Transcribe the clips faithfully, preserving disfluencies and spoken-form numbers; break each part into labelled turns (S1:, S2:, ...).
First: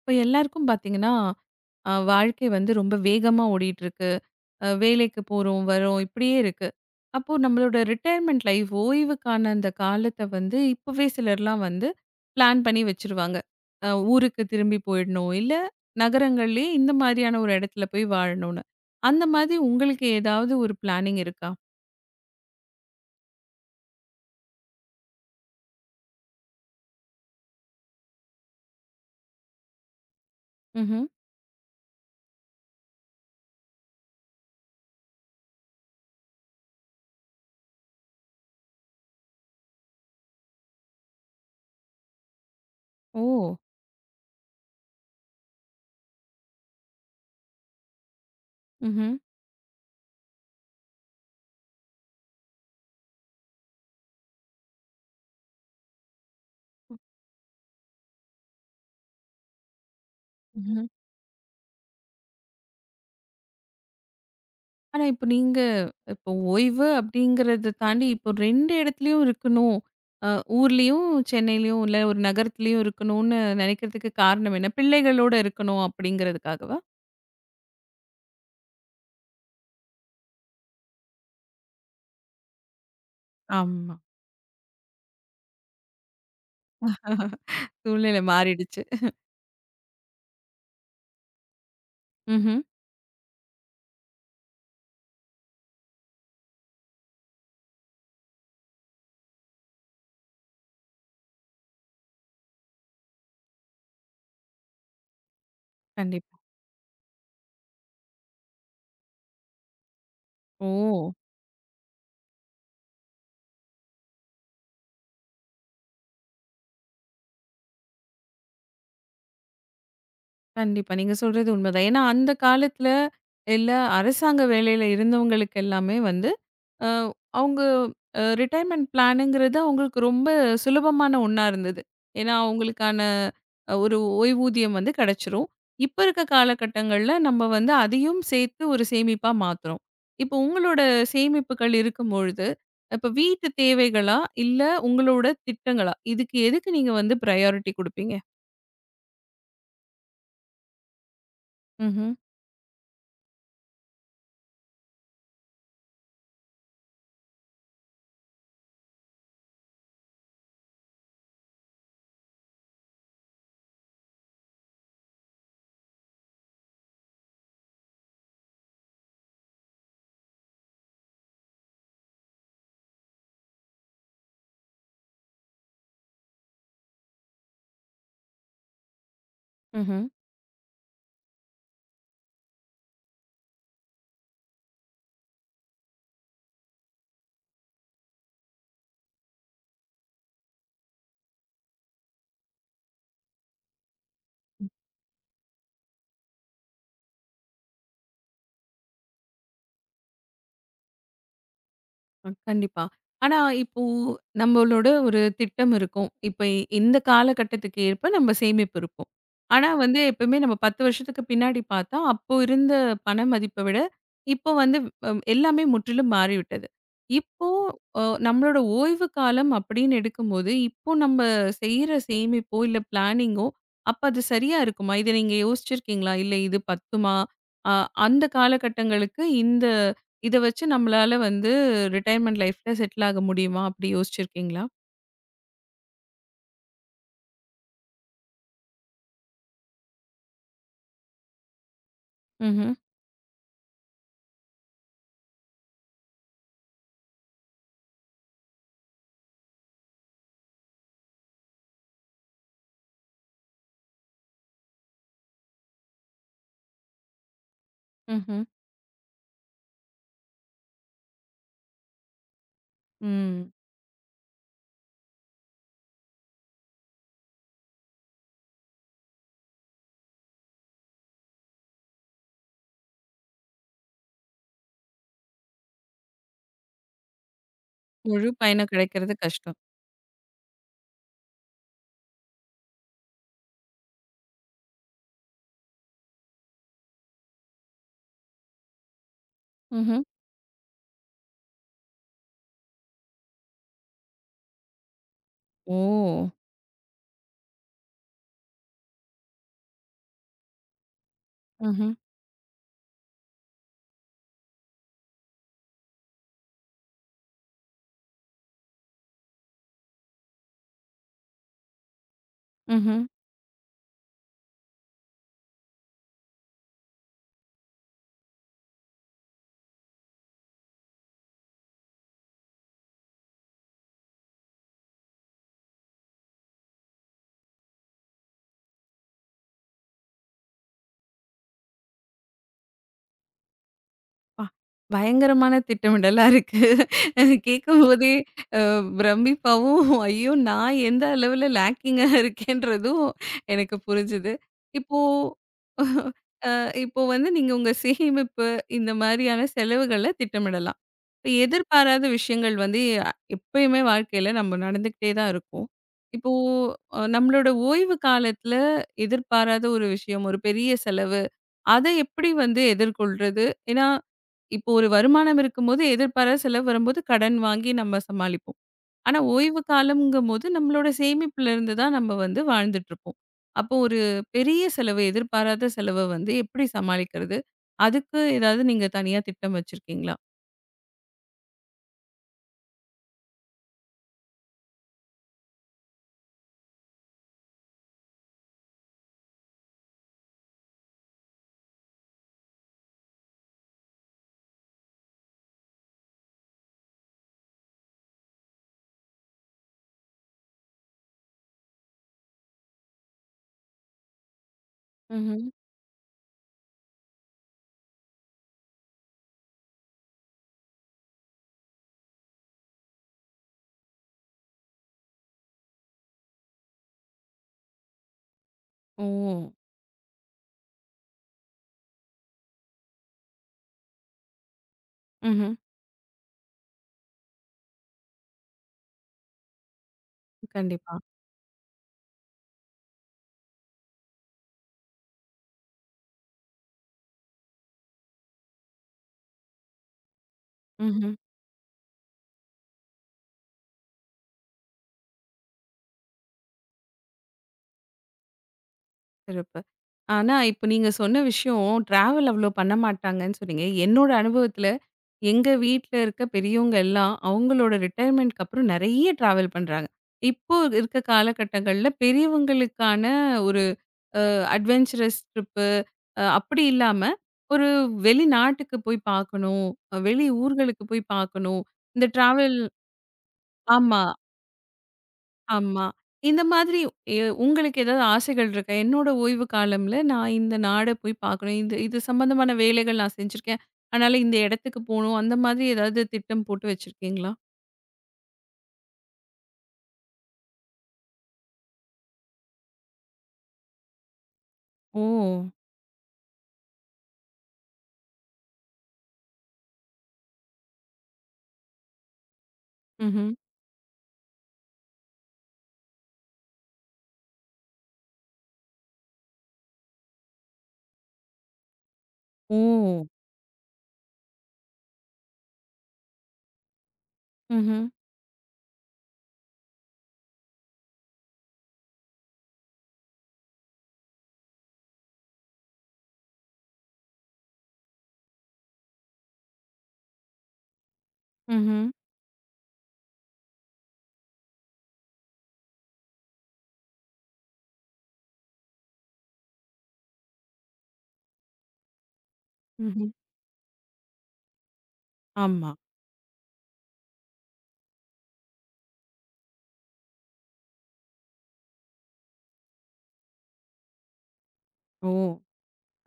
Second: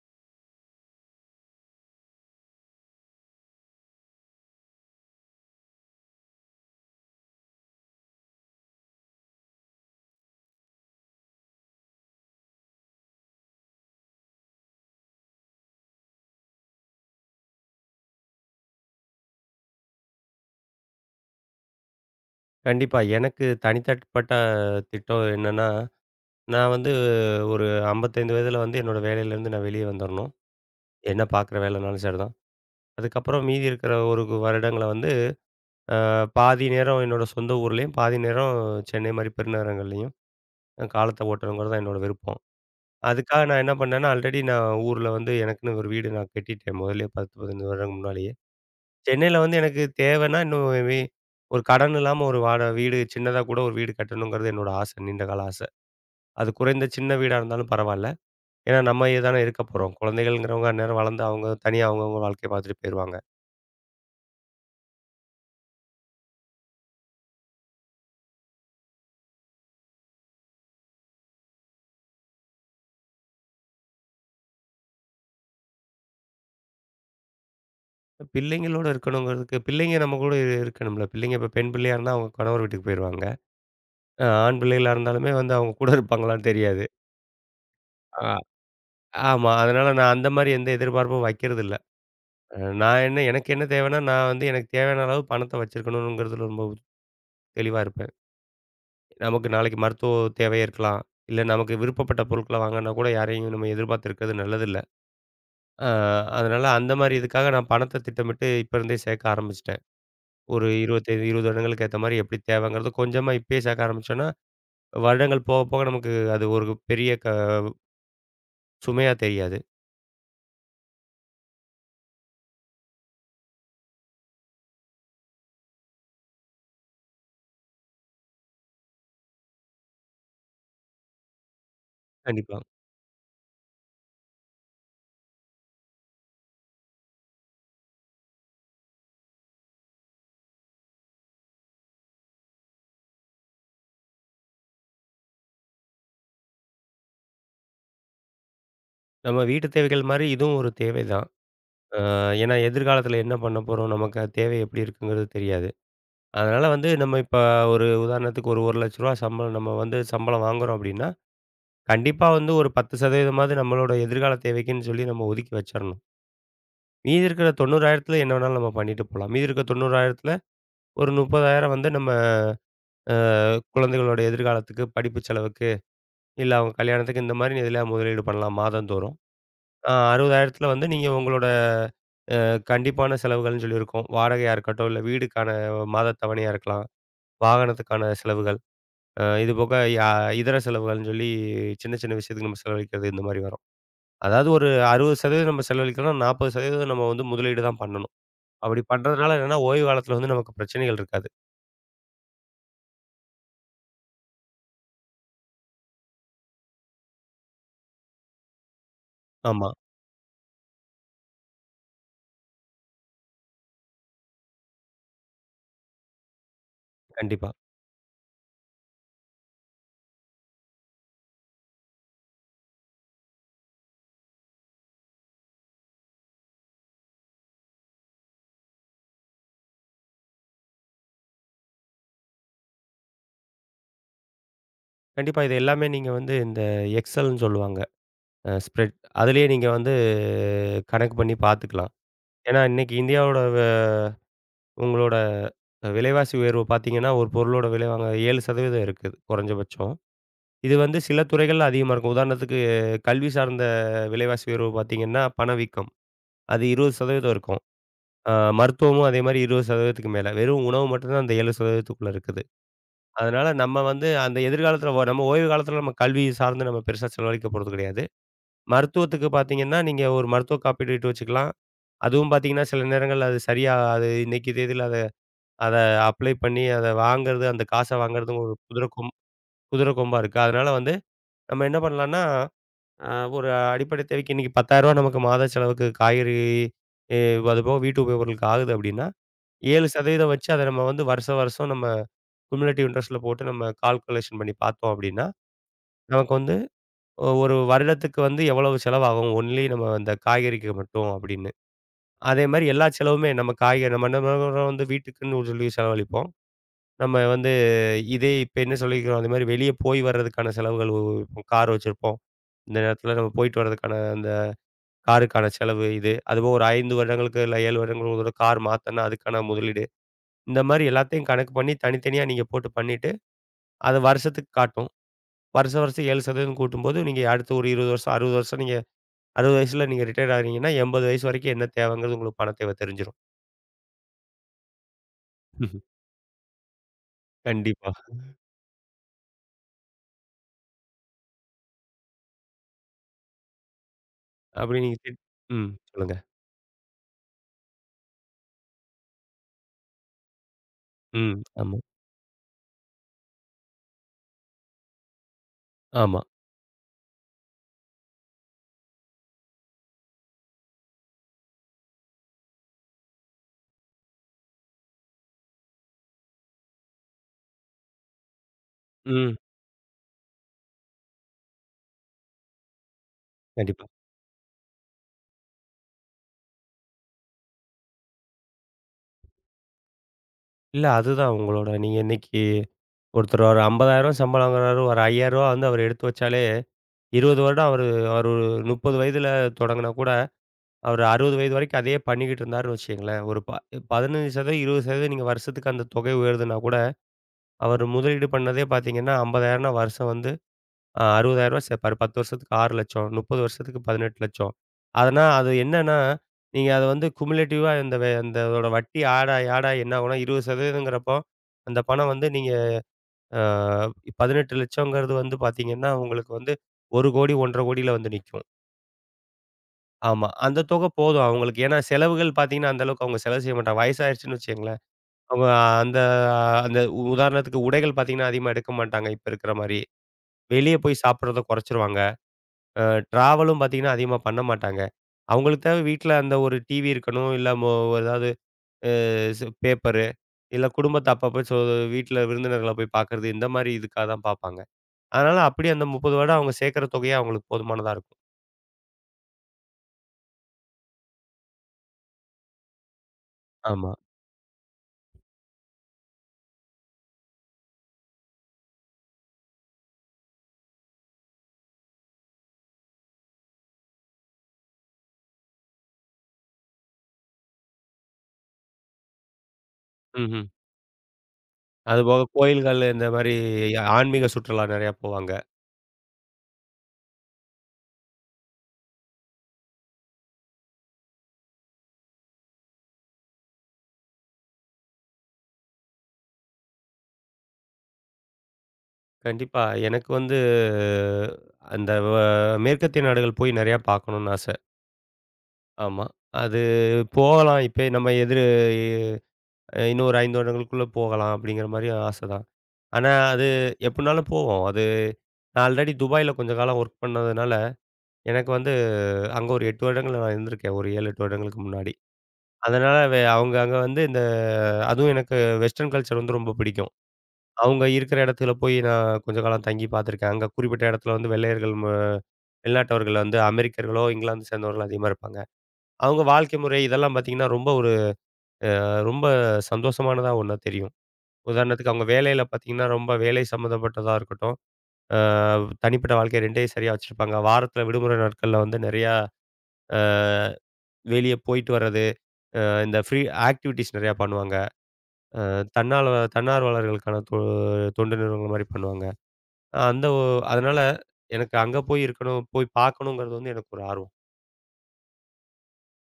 S1: இப்போ எல்லாருக்கும் பார்த்தீங்கன்னா, அ வாழ்க்கை வந்து ரொம்ப வேகமா ஓடிட்டுருக்கு. அ வேலைக்கு போறோம், வரோம் இப்படியே இருக்கு. அப்போ நம்மளோட ரிட்டயர்மெண்ட் லைஃப் ஓய்வுக்கான அந்த காலத்த வந்து இப்பவே சிலர்லாம் வந்து பிளான் பண்ணி வச்சுருவாங்க. அ ஊருக்கு திரும்பி போயிடணும், இல்ல நகரங்கள்லயே இந்த மாதிரியான ஒரு இடத்துல போய் வாழணும்னு. அந்த மாதிரி உங்களுக்கு ஏதாவது ஒரு பிளானிங் இருக்கா?
S2: கண்டிப்பா. எனக்கு தனித்தட்பட்ட திட்டம் என்னன்னா, நான் வந்து ஒரு ஐம்பத்தி ஐந்து வயதில வந்து என்னோட வேலையிலேருந்து நான் வெளிய வந்துரணும்.
S1: ம்ஹ்ம்.
S2: என்ன பார்க்குற வேலைனாலும் சரிதான். அதுக்கப்புறம் மீதி இருக்கிற ஒரு வருடங்கள வந்து, அ பாதி நேரம் என்னோட சொந்த ஊர்லயும், பாதி நேரம் சென்னை மாரி பெருநகரங்கள்லயும் காலத்த ஓட்டணுங்கிறது தான் என்னோட விருப்பம்.
S1: ஓ!
S2: அதுக்காக நான் என்ன பண்ணேன்னா, ஆல்ரெடி நான் ஊர்ல வந்து எனக்குன்னு ஒரு வீடு நான் கட்டிட்டேன். முதல்லயே பத்து, பதினைந்து வருடங்களுக்கு முன்னாலயே.
S1: ம்ஹ்ம்.
S2: சென்னையில வந்து எனக்கு தேவைன்னா இன்னும் வி ஒரு கடன் இல்லாம ஒரு வாட வீடு சின்னதா கூட ஒரு வீடு கட்டணுங்கிறது என்னோட ஆசை. நீண்ட கால ஆசை. அது குறைந்த சின்ன வீடா இருந்தாலும் பரவாயில்ல. ஏன்னா நம்ம தானே இருக்க போறோம். குழந்தைகள்ங்கிறவங்க அந்நேரம் வளர்ந்து அவங்க தனியா அவங்கவங்க வாழ்க்கைய பார்த்துட்டு போயிருவாங்க.
S1: ஆனா, இப்ப நீங்க இப்போ ஓய்வு அப்படிங்கிறத தாண்டி, இப்போ இரண்டு இடத்துலயும் இருக்கணும். அ ஊர்லயும், சென்னையிலயும் இல்ல ஒரு நகரத்திலயும் இருக்கணும்னு நினைக்கிறதுக்கு காரணம் என்ன? பிள்ளைகளோட இருக்கணும் அப்படிங்கிறதுக்காகவா?
S2: பிள்ளைங்களோட இருக்கணுங்கிறதுக்கு பிள்ளைங்க நம்ம கூட இரு- இருக்கணும்ல. பிள்ளைங்க இப்ப பெண் பிள்ளையா இருந்தா அவங்க கணவர் வீட்டுக்கு போயிருவாங்க.
S1: ஆமா.
S2: அ ஆண் பிள்ளைகளா இருந்தாலுமே வந்து அவங்க கூட இருப்பாங்களான்னு தெரியாது.
S1: சூழ்நிலை
S2: ஆ.
S1: மாறிடுச்சு.
S2: ஆமா. அதனால நான் அந்த மாரி எந்த எதிர்பார்ப்பும் வைக்கிறதில்ல. அ
S1: ம்ஹ்ம்.
S2: நான் என்ன எனக்கு என்ன தேவைன்னா, நான் வந்து எனக்கு தேவையான அளவு பணத்த வச்சிருக்கணுங்கிறதுல ரொம்ப தெளிவா இருப்பேன். நமக்கு நாளைக்கு மருத்துவ தேவை இருக்கலாம். இல்ல நமக்கு விருப்பப்பட்ட பொருட்கள வாங்கணும்னா கூட யாரையும் நம்ம எதிர்பார்த்து இருக்கிறது நல்லதில்ல. அ
S1: கண்டிப்பா.
S2: அதனால அந்த மாரி இதுக்காக நான் பணத்த திட்டமிட்டு இப்ப இருந்தே சேர்க்க ஆரம்பிச்சுட்டேன். ஒரு
S1: ஓ!
S2: இருபத்தி ஐந்து இருபது வருடங்களுக்கு ஏத்த மாரி எப்படி தேவைங்கிறது கொஞ்சமா இப்பயே சேர்க்க ஆரம்பிச்சோம்னா, வருடங்கள் போக போக நமக்கு அது ஒரு பெரிய க சுமையா தெரியாது.
S1: கண்டிப்பா. நீங்க சொல்றது உண்மைதான். ஏன்னா, அந்த காலத்துல இல்ல அரசாங்க வேலையில இருந்தவங்களுக்கு எல்லாமே வந்து அ அவங்க அ ரிட்டயர்மெண்ட் பிளானுங்கிறது அவங்களுக்கு ரொம்ப சுலபமான ஒண்ணா இருந்தது. ஏன்னா,
S2: கண்டிப்பா.
S1: அவங்களுக்கான அ ஒரு ஓய்வூதியம் வந்து கிடைச்சிரும். இப்ப இருக்க காலகட்டங்கள்ல நம்ம வந்து அதையும் சேர்த்து ஒரு சேமிப்பா மாத்துறோம். இப்போ உங்களோட சேமிப்புகள் இருக்கும்பொழுது, இப்ப வீட்டு தேவைகளா? இல்ல உங்களோட திட்டங்களா? இதுக்கு எதுக்கு நீங்க வந்து ப்ரையாரிட்டி குடுப்பீங்க?
S2: நம்ம வீட்டு தேவைகள் மாரி இதுவும் ஒரு தேவை தான். அ
S1: ம்ஹ்ம்.
S2: ஏன்னா எதிர்காலத்தில என்ன பண்ண போறோம்? நமக்கு அது தேவை எப்படி இருக்குங்கிறது தெரியாது. அதனால வந்து நம்ம இப்ப ஒரு உதாரணத்துக்கு ஒரு ரூ. ஒரு லட்சம் சம்பளம் நம்ம வந்து சம்பளம் வாங்குறோம் அப்படின்னா, கண்டிப்பா வந்து ஒரு பத்து சதவீதம் மாவது நம்மளோட எதிர்கால தேவைக்குன்னு சொல்லி நம்ம ஒதுக்கி வச்சிரணும். மீதி இருக்கிற 90,000த்துல என்ன வேணாலும் நம்ம பண்ணிட்டு போலாம். மீதி இருக்கிற 90,000த்துல ஒரு முப்பதாயிரம் வந்து நம்ம அ குழந்தைகளோட எதிர்காலத்துக்கு, படிப்பு செலவுக்கு, இல்ல அவங்க கல்யாணத்துக்கு இந்த மாரி எதுலயா முதலீடு பண்ணலாம் மாதந்தோறும். அ
S1: ம்ஹ்ம்.
S2: 60,000த்துல வந்து நீங்க உங்களோட அ கண்டிப்பான செலவுகள்னு சொல்லியிருக்கோம். வாடகையா இருக்கட்டும், இல்ல வீடுக்கான மாத தவணையா இருக்கலாம். வாகனத்துக்கான செலவுகள். அ இது போக யா இதர செலவுகள்னு சொல்லி சின்ன சின்ன விஷயத்துக்கு நம்ம செலவழிக்கிறது இந்த மாரி வரும். அதாவது ஒரு அறுபது சதவீதம் நம்ம செலவழிக்கிறோம்னா, நாற்பது சதவீதம் நம்ம வந்து முதலீடு தான் பண்ணணும். அப்படி பண்றதுனால என்னன்னா, ஓய்வு காலத்துல வந்து நமக்கு பிரச்சனைகள் இருக்காது.
S1: அ கண்டிப்பா. ஆனா இப்போ நம்மளோட ஒரு திட்டம் இருக்கும். இப்ப இ- இந்த காலகட்டத்துக்கு ஏற்ப நம்ம சேமிப்பு இருக்கும்.
S2: ஆமா,
S1: ஆனா வந்து எப்பவுமே நம்ம பத்து வருஷத்துக்கு பின்னாடி பார்த்தா, அப்போ இருந்த பண மதிப்ப விட இப்போ வந்து அ எல்லாமே முற்றிலும் மாறிவிட்டது. இப்போ
S2: கண்டிப்பா.
S1: அ நம்மளோட ஓய்வு காலம் அப்படின்னு எடுக்கும்போது, இப்போ நம்ம செய்ற சேமிப்போ, இல்ல பிளானிங்கோ அப்ப அது சரியா இருக்குமா? இத நீங்க யோசிச்சிருக்கீங்களா? இல்ல இது பத்துமா? அ அந்த காலகட்டங்களுக்கு இந்த இத வச்சு நம்மளால வந்து ரிட்டயர்மென்ட் லைஃப்ல செட்டில் ஆக முடியுமா? அப்படி யோசிச்சிருக்கீங்களா?
S2: கண்டிப்பா இது எல்லாமே நீங்க வந்து இந்த எக்ஸல்ன்னு சொல்லுவாங்க. அ ஸ்ப்ரெட் அதிலேயே நீங்க வந்து கணக்கு பண்ணி பார்த்துக்கலாம். ஏன்னா,
S1: ம்ஹ்ம்.
S2: இன்னைக்கு இந்தியாவோட வ உங்களோட விலைவாசி உயர்வு பார்த்தீங்கன்னா, ஒரு பொருளோட விலை வாங்க ஏழு சதவீதம் இருக்குது குறைஞ்சபட்சம். இது வந்து சில துறைகள்ல அதிகமா இருக்கும். உதாரணத்துக்கு கல்வி சார்ந்த விலைவாசி உயர்வு பார்த்தீங்கன்னா, பணவீக்கம். அது இருபது சதவீதம் இருக்கும். அ
S1: ம்ஹ்ம்.
S2: மருத்துவமும் அதே மாரி இருபது சதவீதத்துக்கு க்கு மேல. வெறும் உணவு மட்டும் தான் அந்த ஏழு சதவீதத்துக்குள்ள க்குள்ள இருக்குது. அதனால
S1: ம்.
S2: நம்ம வந்து அந்த எதிர்காலத்துல ஒ நம்ம ஓய்வு காலத்துல நம்ம கல்வி சார்ந்து நம்ம பெருசா செலவழிக்க போறது கிடையாது. மருத்துவத்துக்கு பார்த்தீங்கன்னா, நீங்க ஒரு மருத்துவ காப்பீடுட்டு வச்சுக்கலாம். அதுவும் பார்த்தீங்கன்னா, சில நேரங்கள்ல அது சரியா அது இன்னைக்கு தேதியில அத அத அப்ளை பண்ணி அத வாங்குறது, அந்த காச
S1: முழு
S2: வாங்குறதும் ஒரு
S1: பயணம்
S2: குதிரை கொம்
S1: கிடைக்கிறது கஷ்டம்.
S2: குதிரை கொம்பா இருக்கு. அதனால வந்து நம்ம என்ன பண்ணலாம்னா, அ ஒரு அடிப்படை தேவைக்கு இன்னைக்கு ரூ. பத்தாயிரம் நமக்கு மாத செலவுக்கு காய்கறி, எ அதுபோக வீட்டு உபயோகங்களுக்கு ஆகுது அப்டின்னா,
S1: ம்ஹ்ம்.
S2: ஏழு சதவீதம் வச்சு அத நம்ம வந்து வருஷம் வருஷம் நம்ம குமுலேட்டிவ் இன்ட்ரெஸ்ட்ல போட்டு நம்ம கால்குலேஷன் பண்ணி பார்த்தோம் அப்டின்னா
S1: ஓ!
S2: நமக்கு வந்து ஒரு வருடத்துக்கு வந்து எவ்வளவு செலவாகும் ஒன்லி நம்ம அந்த காய்கறிக்கு மட்டும் அப்படின்னு.
S1: ம்ஹ்ம்.
S2: அதே மாரி எல்லா செலவுமே நம்ம காய்கறி நம்ம என்ன பண்ணுறோம் வந்து வீட்டுக்குன்னு ஒரு சொல்லி செலவழிப்போம். நம்ம வந்து இதே இப்ப என்ன சொல்லிக்கிறோம் அதே மாரி வெளிய போய் வர்றதுக்கான செலவுகள் இப்போ கார் வச்சிருப்போம். இந்த
S1: ம்ஹ்ம்.
S2: நேரத்தில நம்ம போயிட்டு வர்றதுக்கான அந்த காருக்கான செலவு இது. அதுபோக ஒரு ஐந்து வருடங்களுக்கு இல்ல ஏழு வருடங்களுக்கு ஒரு தடவ கார் மாத்தன்னா அதுக்கான முதலீடு. இந்த மாரி எல்லாத்தையும் கணக்கு பண்ணி தனித்தனியா நீங்க போட்டு பண்ணிட்டு, அது வருஷத்துக்கு காட்டும். வருஷம் வருஷம் ஏழு சதவீதம் கூட்டும்போது நீங்க அடுத்து ஒரு இருபது வருஷம், அறுபது வருஷம் நீங்க அறுபது வயசுல நீங்க ரிட்டயர்ட் ஆகுறீங்கன்னா, எண்பது வயசு வரைக்கும் என்ன தேவைங்கிறது உங்களுக்கு பண தேவை தெரிஞ்சிரும்.
S1: அப்பா! பயங்கரமான திட்டமிடலா இருக்கு.
S2: கண்டிப்பா.
S1: கேட்கும்போதே பிரமிப்பாவும், ஐயோ! நான் எந்த அளவுல லேக்கிங்கா இருக்கேன்றதும் எனக்கு புரிஞ்சுது.
S2: அப்படி நீங்க
S1: இப்போ
S2: திட் ம். சொல்லுங்க.
S1: அ இப்போ வந்து நீங்க உங்க சேமிப்பு, இந்த மாதிரியான செலவுகள திட்டமிடலாம். இப்ப
S2: ம். ஆமா,
S1: எதிர்பாராத விஷயங்கள் வந்து அ எப்பயுமே வாழ்க்கையில நம்ம நடந்துக்கிட்டே தான் இருக்கும்.
S2: ஆமா.
S1: இப்போ அ நம்மளோட ஓய்வு காலத்துல எதிர்பாராத ஒரு விஷயம், ஒரு பெரிய செலவு, அத எப்படி வந்து எதிர்கொள்றது? ஏன்னா, இப்போ ஒரு வருமானம் இருக்கும்போது எதிர்பாராத செலவு வரும்போது கடன் வாங்கி நம்ம சமாளிப்போம். ஆனா
S2: ம்.
S1: ஓய்வு காலம்ங்கும்போது நம்மளோட சேமிப்புல இருந்து தான் நம்ம வந்து வாழ்ந்துட்டு இருப்போம். அப்போ
S2: கண்டிப்பா.
S1: ஒரு பெரிய செலவு, எதிர்பாராத செலவ வந்து எப்படி சமாளிக்கிறது? அதுக்கு ஏதாவது நீங்க தனியா திட்டம் வச்சிருக்கீங்களா?
S2: இல்ல அதுதான் உங்களோட நீங்க இன்னைக்கு ஒருத்தர் ஒரு ரூ. ஐம்பதாயிரம் சம்பளம் வாங்குறாரு. ஒரு ரூ. ஐயாயிரம் வந்து அவர் எடுத்து வச்சாலே இருபது வருடம் அவரு அவரு முப்பது வயதுல தொடங்குனா கூட, அவர் அறுபது வயது வரைக்கும் அதையே பண்ணிக்கிட்டு இருந்தாருன்னு வச்சுக்கங்களேன், ஒரு ப பதினைந்து சதவீதம் இருபது சதவீதம் நீங்க வருஷத்துக்கு அந்த தொகை உயருதுன்னா கூட, அவர் முதலீடு பண்ணதே பார்த்தீங்கன்னா, 50,000ன்னா வருஷம் வந்து ஆ ரூ. அறுபதாயிரம் சேர்ப்பாரு. பத்து வருஷத்துக்கு ஆறு லட்சம் முப்பது வருஷத்துக்கு பதினெட்டு லட்சம் ஆனா,
S1: ம்ஹ்ம்.
S2: அது என்னன்னா, நீங்க அத வந்து குமுலேட்டிவா இந்த வே இந்த இதோட வட்டி ஆட, ஆட என்ன ஆகும்னா இருபது சதவீதம் ங்கிறப்போ, அந்த பணம் வந்து நீங்க ஆ பதினெட்டு லட்சம்ங்கிறது வந்து பார்த்தீங்கன்னா, உங்களுக்கு வந்து ஒரு கோடி ஒன்றரை கோடியில வந்து நிக்கும்.
S1: ஓ!
S2: ஆமா. அந்த தொகை போதும் அவங்களுக்கு. ஏன்னா செலவுகள் பார்த்தீங்கன்னா, அந்த அளவுக்கு அவங்க செலவு செய்ய மாட்டாங்க. வயசாயிருச்சுன்னு வச்சுக்கங்களேன். அவங்க
S1: ம்ஹ்ம்.
S2: அந்த அந்த உ- உதாரணத்துக்கு உடைகள் பார்த்தீங்கன்னா, அதிகமா எடுக்க மாட்டாங்க, இப்ப இருக்கிற மாரி. வெளிய
S1: கண்டிப்பா.
S2: போய் சாப்பிடுறத குறைச்சிருவாங்க. அ ட்ராவலும் பார்த்தீங்கன்னா, அதிகமா பண்ண மாட்டாங்க. அவங்களுக்கு தேவை வீட்ல அந்த ஒரு டிவி இருக்கணும். இல்ல மொ ஏதாவது அ ஸ் பேப்பரு, இல்ல குடும்பத்த
S1: ம்ஹ்ம்.
S2: அப்பப்ப சொ வீட்ல விருந்தினர்கள போய் பார்க்கறது, இந்த மாரி இதுக்காக தான் பார்ப்பாங்க. அதனால அப்படியே அந்த முப்பது வருடம் அவங்க சேர்க்கிற தொகையே அவங்களுக்கு போதுமானதா இருக்கும்.
S1: சிறப்பு. ஆனா, இப்ப நீங்க சொன்ன விஷயம் டிராவல் அவ்ளோ பண்ண மாட்டாங்கன்னு சொன்னீங்க.
S2: ஆமா.
S1: என்னோட அனுபவத்துல எங்க வீட்ல இருக்க பெரியவங்க எல்லாம் அவங்களோட ரிட்டயர்மென்ட்க்கு அப்புறம் நெறைய டிராவல் பண்றாங்க. இப்போ இருக்க காலகட்டங்கள்ல பெரியவங்களுக்கான ஒரு அட்வென்ச்சரஸ் ட்ரிப்பு அ அப்படி இல்லாம, ஒரு வெளிநாட்டுக்கு போய் பார்க்கணும், அஹ் வெளி
S2: ம்ஹ்ம்.
S1: ஊர்களுக்கு போய் பார்க்கணும். இந்த
S2: அதுபோக
S1: டிராவல்
S2: கோயில்கள் இந்த மாரி
S1: ஆமா,
S2: ஆன்மீக சுற்றுலா நெறையா போவாங்க.
S1: ஆமா. இந்த மாதிரி எ உங்களுக்கு ஏதாவது ஆசைகள் இருக்கா? என்னோட ஓய்வு காலம்ல நான் இந்த நாட போய் பார்க்கணும். இது இது சம்பந்தமான வேலைகள் நான் செஞ்சிருக்கேன். அதனால இந்த இடத்துக்கு போணும். அந்த மாதிரி ஏதாவது திட்டம் போட்டு வச்சிருக்கீங்களா?
S2: கண்டிப்பா எனக்கு வந்து அந்த வ மேற்கத்திய நாடுகள் போய் நெறையா பார்க்கணும்னு ஆசை.
S1: ஓ!
S2: ஆமா. அது போகலாம். இப்பயே நம்ம எதிர் அ இன்னும் ஒரு ஐந்து வருடங்களுக்குள்ள போகலாம் அப்படிங்கிற மாரி ஆசை தான். ஆனா
S1: ம்ஹ்ம்.
S2: அது எப்படினாலும் போவோம். அது நான் ஆல்ரெடி துபாயில கொஞ்ச காலம் ஒர்க் பண்ணதுனால, எனக்கு வந்து அங்க ஒரு எட்டு வருடங்கள் நான் இருந்திருக்கேன். ஒரு ஏழு, எட்டு வருடங்களுக்கு முன்னாடி.
S1: ஓ!
S2: அதனால வே அவங்க அங்க வந்து இந்த அதுவும் எனக்கு வெஸ்டர்ன் கல்ச்சர் வந்து ரொம்ப பிடிக்கும்.
S1: ம்ஹ்ம்.
S2: அவங்க இருக்கிற இடத்துல போய் நான் கொஞ்ச காலம் தங்கி பார்த்துருக்கேன். அங்க குறிப்பிட்ட இடத்துல வந்து வெள்ளையர்கள் ம வெளிநாட்டவர்கள் வந்து அமெரிக்கர்களோ, இங்கிலாந்து சேர்ந்தவர்களோ அதிகமா இருப்பாங்க. அவங்க வாழ்க்கை முறை இதெல்லாம் பார்த்தீங்கன்னா, ரொம்ப ஒரு ரொம்ப சந்தோஷமானதா ஒண்ணா தெரியும்.
S1: ம்ஹ்ம்.
S2: உதாரணத்துக்கு அவங்க வேலையில பார்த்தீங்கன்னா, ரொம்ப வேலை சம்மந்தப்பட்டதா இருக்கட்டும், அ தனிப்பட்ட வாழ்க்கை 2யும் சரியா வச்சிருப்பாங்க. வாரத்தில விடுமுறை நாட்கள்ல வந்து நெறையா அ வெளிய போயிட்டு வர்றது, அ
S1: ம்ஹ்ம்.
S2: இந்த
S1: ம்ஹ்ம்.
S2: ஃப்ரீ ஆக்டிவிட்டீஸ் நெறையா பண்ணுவாங்க. அ
S1: ஆமா.
S2: தன்னால்வ தன்னார்வலர்களுக்கான தொ தொண்டு நிறுவனங்கள் மாரி பண்ணுவாங்க. அஹ் அந்த ஒ அதனால எனக்கு அங்க போய் இருக்கணும், போய் பார்க்கணுங்கிறது வந்து எனக்கு ஒரு ஆர்வம்.
S1: ஓ!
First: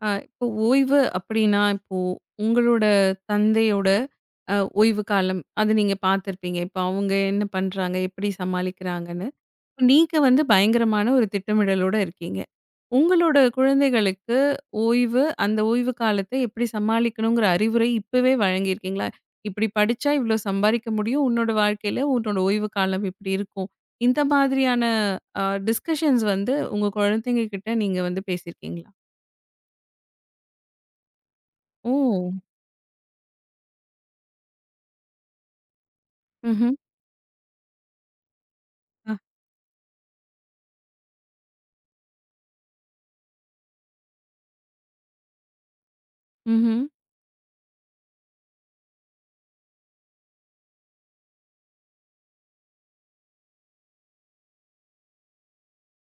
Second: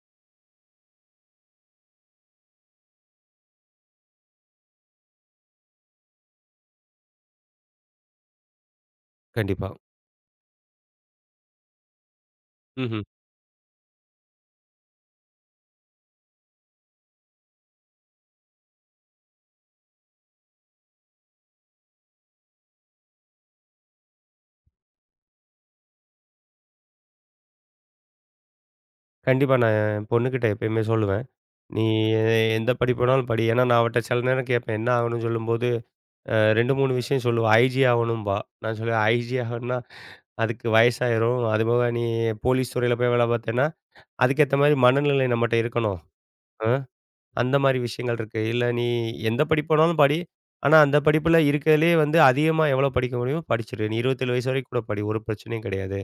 S1: ஆ, இப்போ ஓய்வு அப்படின்னா, இப்போ உங்களோட தந்தையோட அ ஓய்வு காலம், அது நீங்க பார்த்துருப்பீங்க. இப்போ அவங்க என்ன பண்றாங்க? எப்படி சமாளிக்கிறாங்கன்னு.
S2: கண்டிப்பா.
S1: நீங்க வந்து பயங்கரமான ஒரு திட்டமிடலோட இருக்கீங்க.
S2: ம்ஹ்ம்.
S1: உங்களோட குழந்தைகளுக்கு ஓய்வு, அந்த ஓய்வு காலத்தை எப்படி சமாளிக்கணுங்கிற அறிவுரை இப்பவே வழங்கியிருக்கீங்களா? "இப்படி படிச்சா இவ்ளோ சம்பாரிக்க முடியும். உன்னோட வாழ்க்கையில உன்னோட ஓய்வு காலம் இப்படி இருக்கும்." இந்த மாதிரியான அ டிஸ்கஷன்ஸ் வந்து உங்க குழந்தைங்க கிட்ட நீங்க வந்து பேசியிருக்கீங்களா?
S2: கண்டிப்பா நான் என் பொண்ணுகிட்ட எப்பயுமே சொல்லுவேன். "நீ
S1: ஓ!
S2: எந்த படிப்பு வேணாலும் படி." ஏன்னா நான் அவட்ட சில நேரம் கேட்பேன், "என்ன ஆகணும்னு?" சொல்லும்போது அ ரெண்டு,
S1: ம்ஹ்ம்.
S2: மூணு விஷயம் சொல்லுவா. ஐ ஜி ஆகணும்பா. நான் சொல்லுவேன்,
S1: அ.
S2: ஐ ஜி ஆகணும்னா அதுக்கு வயசாயிரும். அதுபோக நீ போலீஸ் துறையில போய் வேலை பார்த்தேன்னா, அதுக்கேத்த மாரி மனநிலை நம்மட்ட இருக்கணும். அ
S1: ம்ஹ்ம்.
S2: அந்த மாரி விஷயங்கள் இருக்கு. இல்ல நீ எந்த படிப்பு வேணாலும் படி. ஆனா அந்த படிப்புல இருக்கிறதுலயே வந்து அதிகமா எவ்வளோ படிக்க முடியுமோ படிச்சிரு. நீ இருபத்தி ஏழு வயசு வரைக்கும் கூட படி. ஒரு பிரச்சனையும் கிடையாது.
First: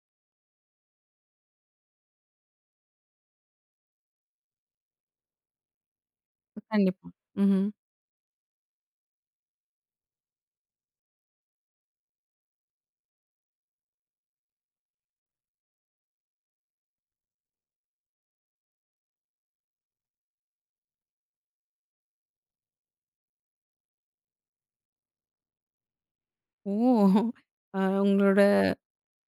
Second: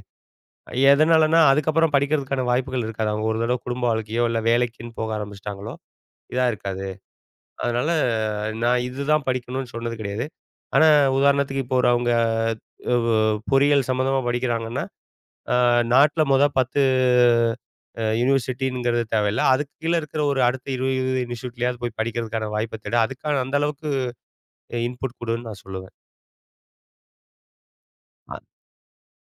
S2: எதனாலன்னா, அதுக்கப்புறம் படிக்கிறதுக்கான வாய்ப்புகள் இருக்காது. அவங்க ஒரு தடவ குடும்ப வாழ்க்கையோ, இல்ல வேலைக்குன்னு போக ஆரம்பிச்சுட்டாங்களோ, இதா இருக்காது.
S1: கண்டிப்பா. ம்ஹ்ம்.
S2: அதனால நான் இதுதான் படிக்கணும்னு சொன்னது கிடையாது. ஆனா உதாரணத்துக்கு இப்போ ஒரு அவங்க வ் பொறியியல் சம்மந்தமா படிக்கிறாங்கன்னா, அ நாட்ல மொத பத்து அ யூனிவர்சிட்டிங்கிறது தேவையில்ல. அதுக்கு கீழ இருக்கிற ஒரு அடுத்த இருபது, இருபது இன்ஸ்டிடியூட்லயாவது போய் படிக்கிறதுக்கான வாய்ப்ப தேடு. அதுக்கான அந்த அளவுக்கு இன்புட் குடுன்னு நான் சொல்லுவேன்.
S1: ஓ! அ
S2: அ
S1: உங்களோட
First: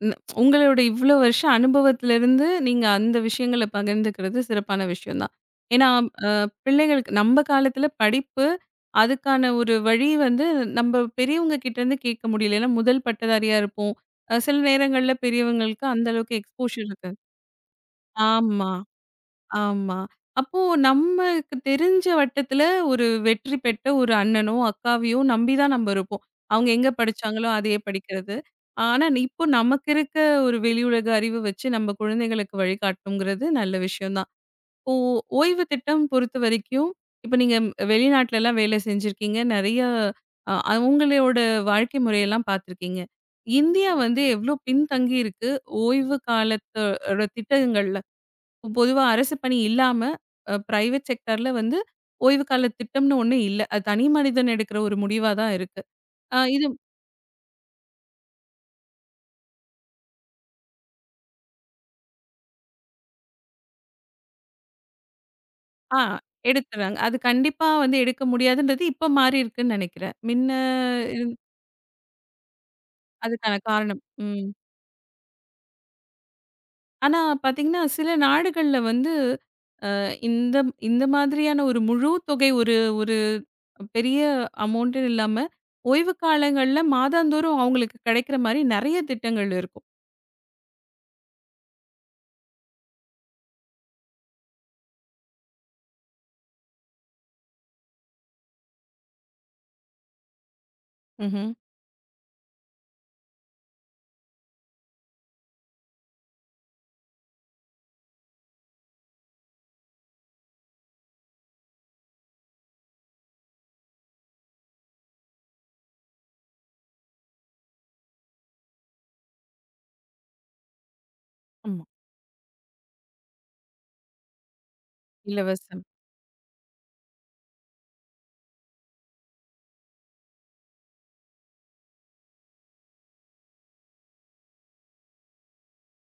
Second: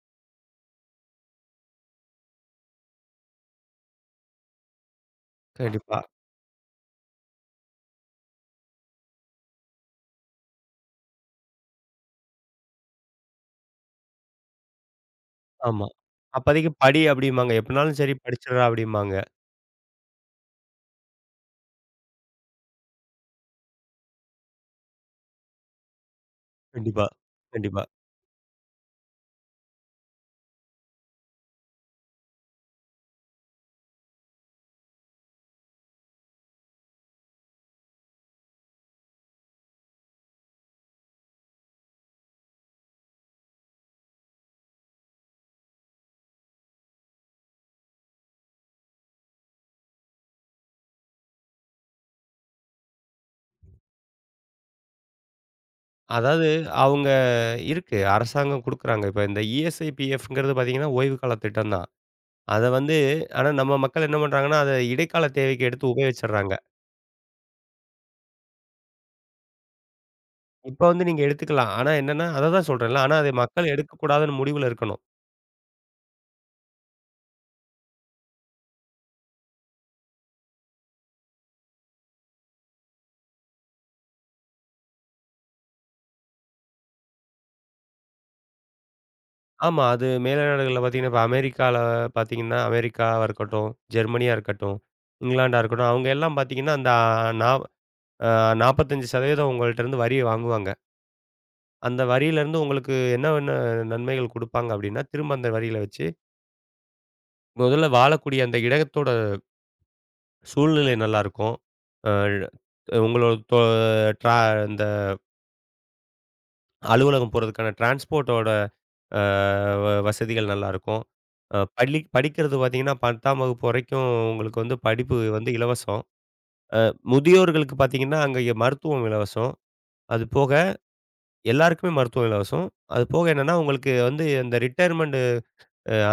S1: ந உங்களோட இவ்ளோ வருஷ அனுபவத்திலருந்து நீங்க அந்த விஷயங்கள பகிர்ந்துக்கிறது சிறப்பான விஷயம் தான். ஏன்னா,
S2: கண்டிப்பா.
S1: அ பிள்ளைகளுக்கு நம்ப காலத்துல படிப்பு, அதுக்கான ஒரு வழி வந்து நம்ப பெரியவங்க கிட்டேருந்து கேட்க முடியல. ஏன்னா, முதல் பட்டதாரியா இருப்போம். அ சில நேரங்கள்ல பெரியவங்களுக்கு
S2: ஆமா.
S1: அந்த அளவுக்கு
S2: அப்பதைக்கு
S1: எக்ஸ்போஷர்
S2: படி
S1: இருக்காது.
S2: அப்டிம்பாங்க. எப்டினாலும் சரி படிச்சிடுறா
S1: ஆமா.
S2: அப்டிம்பாங்க.
S1: ஆமா. அப்போ நமக்கு தெரிஞ்ச வட்டத்துல ஒரு வெற்றி பெற்ற ஒரு அண்ணனோ, அக்காவையோ நம்பி தான் நம்ம இருப்போம். அவங்க எங்க
S2: கண்டிப்பா,
S1: படிச்சாங்களோ அதையே
S2: கண்டிப்பா.
S1: படிக்கிறது. ஆனா, நீ- இப்போ நமக்கு இருக்க ஒரு வெளியுலக அறிவு வச்சு நம்ம குழந்தைகளுக்கு வழிகாட்டணுங்கிறது நல்ல விஷயம் தான். இப்போ ஓய்வு திட்டம் பொறுத்தவரைக்கும், இப்ப நீங்க வெளிநாட்லலாம் வேலை செஞ்சிருக்கீங்க. நெறைய அ அவங்களோட வாழ்க்கை முறையெல்லாம் பார்த்துருக்கீங்க. இந்தியா வந்து எவ்ளோ பின்தங்கி இருக்கு ஓய்வு காலத்தோட திட்டங்கள்ல? பொதுவா அரசு பணி இல்லாம, அ பிரைவேட் செக்டார்ல வந்து ஓய்வு கால திட்டம்னு ஒண்ணு இல்ல. அது தனி மனிதன் எடுக்கிற ஒரு முடிவா தான் இருக்கு. அ
S2: அதாவது
S1: இது
S2: அவங்க இருக்கு அரசாங்கம் குடுக்குறாங்க. இப்ப இந்த இ எஸ் ஐ, பி எஃப்ங்கிறது பார்த்தீங்கன்னா, ஓய்வு கால திட்டம் தான். அத வந்து ஆனா நம்ம மக்கள் என்ன பண்றாங்கன்னா, அத இடைக்கால தேவைக்கு எடுத்து
S1: ஆ
S2: உபயோகிச்சுடுறாங்க.
S1: எடுத்துறாங்க. அது கண்டிப்பா வந்து எடுக்க முடியாதுன்றது இப்ப மாறி இருக்குன்னு நெனைக்கிறேன். மின்ன
S2: இப்ப வந்து நீங்க
S1: இருந்
S2: எடுத்துக்கலாம். ஆனா என்னன்னா, அத தான் சொல்றேன்ல. ஆனா அத
S1: அதுக்கான
S2: மக்கள்
S1: காரணம்.
S2: எடுக்கக்கூடாதுன்னு
S1: ம்.
S2: முடிவுல இருக்கணும்.
S1: ஆனா பாத்தீங்கன்னா, சில நாடுகள்ல வந்து அ இந்த இந்த மாதிரியான ஒரு முழு தொகை ஒரு ஒரு பெரிய அமௌண்ட்ன்னு இல்லாம, ஓய்வு காலங்கள்ல மாதாந்தோறும் அவங்களுக்கு கிடைக்கிற மாரி நெறைய திட்டங்கள்
S2: ஆமா.
S1: இருக்கும்.
S2: அது மேல நாடுகள்ல பார்த்தீங்கன்னா, இப்ப அமெரிக்கால பார்த்தீங்கன்னா, அமெரிக்காவா இருக்கட்டும், ஜெர்மனியா இருக்கட்டும், இங்கிலாண்டா இருக்கட்டும், அவங்க எல்லாம் பார்த்தீங்கன்னா, அந்த நா அ நாற்பத்தி ஐந்து சதவீதம் உங்கள்ட்டருந்து வரிய வாங்குவாங்க.
S1: ம்ஹ்ம்.
S2: அந்த வரியிலருந்து உங்களுக்கு என்னென்ன நன்மைகள் குடுப்பாங்க அப்டின்னா, திரும்ப அந்த வரியில வச்சு முதல்ல வாழக்கூடிய அந்த இடத்தோட சூழ்நிலை நல்லாயிருக்கும். அ உங்களோட தொ ட்ரா இந்த அலுவலகம் போறதுக்கான டிரான்ஸ்போர்ட்டோட அ வ வசதிகள் நல்லாயிருக்கும். அ
S1: ஆமா.
S2: பள்ளி படிக்கிறது பார்த்தீங்கன்னா, பத்தாம் வகுப்பு வரைக்கும் உங்களுக்கு வந்து படிப்பு வந்து
S1: இலவசம்.
S2: இலவசம். அ முதியோர்களுக்கு பார்த்தீங்கன்னா, அங்க மருத்துவம் இலவசம். அது போக எல்லாருக்குமே மருத்துவம் இலவசம். அது போக என்னன்னா, உங்களுக்கு வந்து அந்த ரிட்டயர்மெண்ட்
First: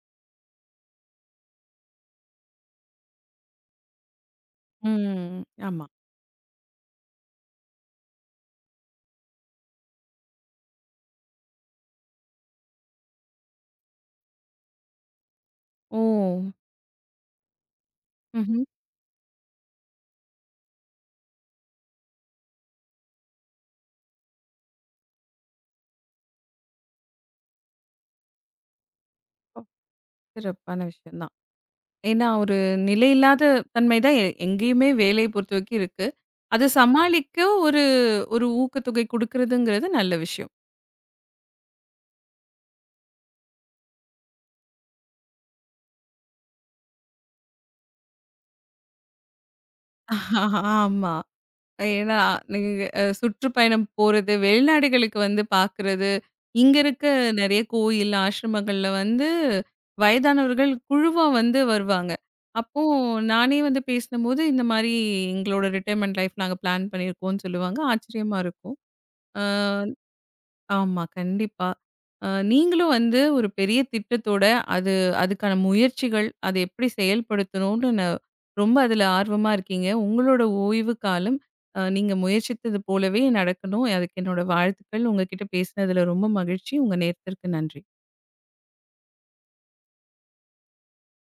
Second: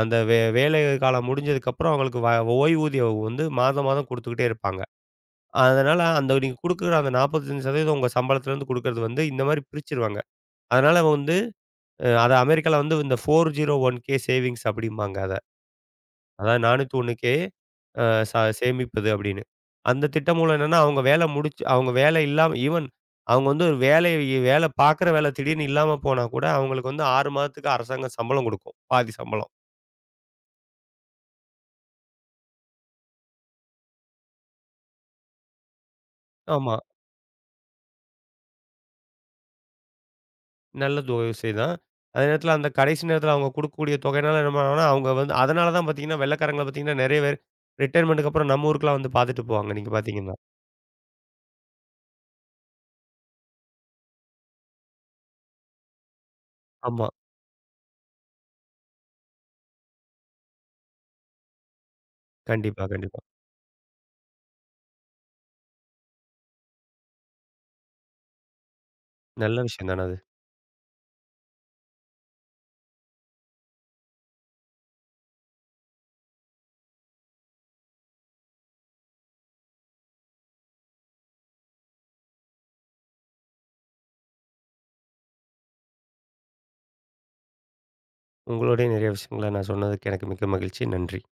S2: அந்த வே வேலை காலம் முடிஞ்சதுக்கப்புறம் அவங்களுக்கு வ ஓய்வூதியம் வந்து மாதம் மாதம் குடுத்துக்கிட்டே இருப்பாங்க.
S1: ம். ஆமா.
S2: அதனால அந்த நீங்க குடுக்குற அந்த நாற்பத்தி ஐந்து சதவீதம் உங்க சம்பளத்துலருந்து குடுக்குறது வந்து இந்த மாரி பிரிச்சுருவாங்க. அதனால வந்து அ அத அமெரிக்கால வந்து இந்த நாலு ஒன் கே சேவிங்ஸ் அப்படிம்பாங்க அத.
S1: ஓ!
S2: அதாவது நாலு ஒன் கே அ ச
S1: ம்ஹ்ம்.
S2: சேமிப்பது அப்படின்னு. அந்த திட்டம் மூலம் என்னன்னா, அவங்க வேலை முடிச்சு அவங்க வேலை இல்லாம ஈவன் அவங்க வந்து ஒரு வேலைய வேலை பாக்குற வேலை திடீர்னு இல்லாம போனா கூட, அவங்களுக்கு வந்து ஆறு மாதத்துக்கு அரசாங்கம் சம்பளம் குடுக்கும். பாதி சம்பளம்.
S1: ஓ! சிறப்பான விஷயம் தான். ஏன்னா, ஒரு நிலையில்லாத தன்மை தான் எ எங்கேயுமே வேலைய பொறுத்தவரைக்கும் இருக்கு. அத
S2: ஆமா.
S1: சமாளிக்க ஒரு ஒரு ஊக்கத்தொகை குடுக்குறதுங்கிறது நல்ல விஷயம்.
S2: நல்லது ஒரு விஷயந்தான். அதே நேரத்தில அந்த கடைசி நேரத்தில அவங்க குடுக்கக்கூடிய தொகையினால என்ன பண்ணுவாங்கன்னா, அவங்க வந்து அதனால தான் பார்த்தீங்கன்னா, வெள்ளைக்காரங்கள பார்த்தீங்கன்னா, நெறைய பேர் ரிட்டயர்மென்ட்க்கு அப்புறம் நம்ம ஊருக்குலாம் வந்து பார்த்துட்டு போவாங்க, நீங்க பார்த்தீங்கன்னா.
S1: ஆமா. ஏன்னா, நீங்க அ சுற்றுப்பயணம் போறது, வெளிநாடுகளுக்கு வந்து பாக்குறது, இங்க இருக்க
S2: ஆமா.
S1: நெறைய கோயில், ஆசிரமங்கள்ல வந்து வயதானவர்கள் குழுவா வந்து வருவாங்க. அப்போ
S2: கண்டிப்பா, கண்டிப்பா.
S1: நானே வந்து பேசினம்போது, இந்த மாரி எங்களோட ரிட்டயர்மென்ட் லைஃப் நாங்க பிளான் பண்ணியிருக்கோம்னு சொல்லுவாங்க. ஆச்சரியமா இருக்கும். ஆ
S2: நல்ல விஷயம் தானே அது.
S1: ஆமா, கண்டிப்பா. அ நீங்களும் வந்து ஒரு பெரிய திட்டத்தோட, அது அதுக்கான முயற்சிகள், அதை எப்படி செயல்படுத்தணும்னு ந ரொம்ப அதில ஆர்வமா இருக்கீங்க. உங்களோட ஓய்வு காலம், அ நீங்க முயற்சித்தது போலவே நடக்கணும். அதுக்கு என்னோட வாழ்த்துக்கள். உங்க கிட்ட பேசினதில ரொம்ப மகிழ்ச்சி. உங்க நேரத்திற்கு நன்றி.
S2: உங்களோடய நெறைய விஷயங்கள நான் சொன்னதுக்கு எனக்கு மிக்க மகிழ்ச்சி. நன்றி.